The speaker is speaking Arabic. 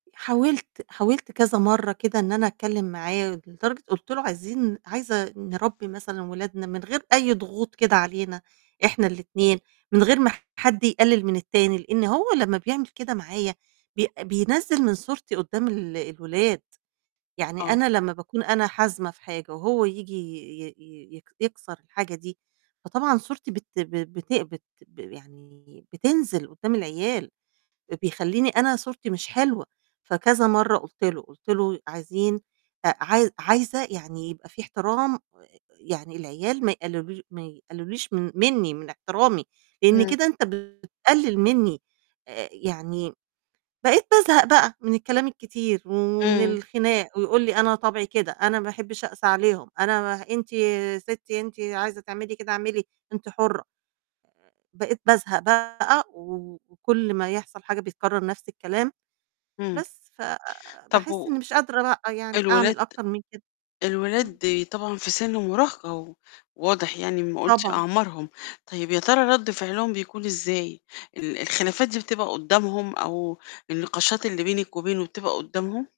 حاولت حاولت كذا مَرّة كده إن أنا أتكلّم معاه لدرجة قُلت له "عايزين عايزة نربّي مثلًا ولادنا من غير أي ضغوط كده علينا إحنا الاتنين من غير ما حد يقلِّل من التاني." لإن هو لمّا بيعمل كده معايا بي بينزّل من صورتي قدّام ال الولاد، يعني آه. أنا لمّا باكون أنا حازمة في حاجة وهو ييجي ي ي ي يك يكسَر الحاجة دي، فطبعًا صورتي بت ب ب بت بت ب يعني بتنزِل قدّام العيال، بيخلّيني أنا صورتي مش حلوة، فكذا مَرّة قُلت له، قُلت له ي "عايزين أ عايز عايزة يعني يبقى في احترام يعني العيال ما يقلّلوش ما يقلّلوليش من منّي من احترامي، لإن إمم. كده أنت بتقلِّل منّي." آآ يعني بقيت بازهق بقى من الكلام الكتير ومن إمم. الخناق ويقول لي "أنا طَبعي كده، أنا ما أحبّش أقسى عليهم، أنا ما ه أنتِ يا ستّي أنتِ عايزة تعملي كده اعملي أنتِ حُرّة." بقيت بازهق بقى و وكلّ ما يحصل حاجة بيتكرَّر نَفْس الكلام، إمم. بس ف طَب باحس و إنّي مش قادرة بقى يعني الولاد أعمل أكتر من كده. إمم. الولاد طبعًا في سِن مُراهقة و واضح يعني أمّا قُلتِ طبعًا. أعمارهم، طيب يا ترى رَد فعلهم بيكون إزاي، ال الخلافات دي بتبقى قدّامهم أو النقاشات اللي بينِك وبينه بتبقى قدّامهم؟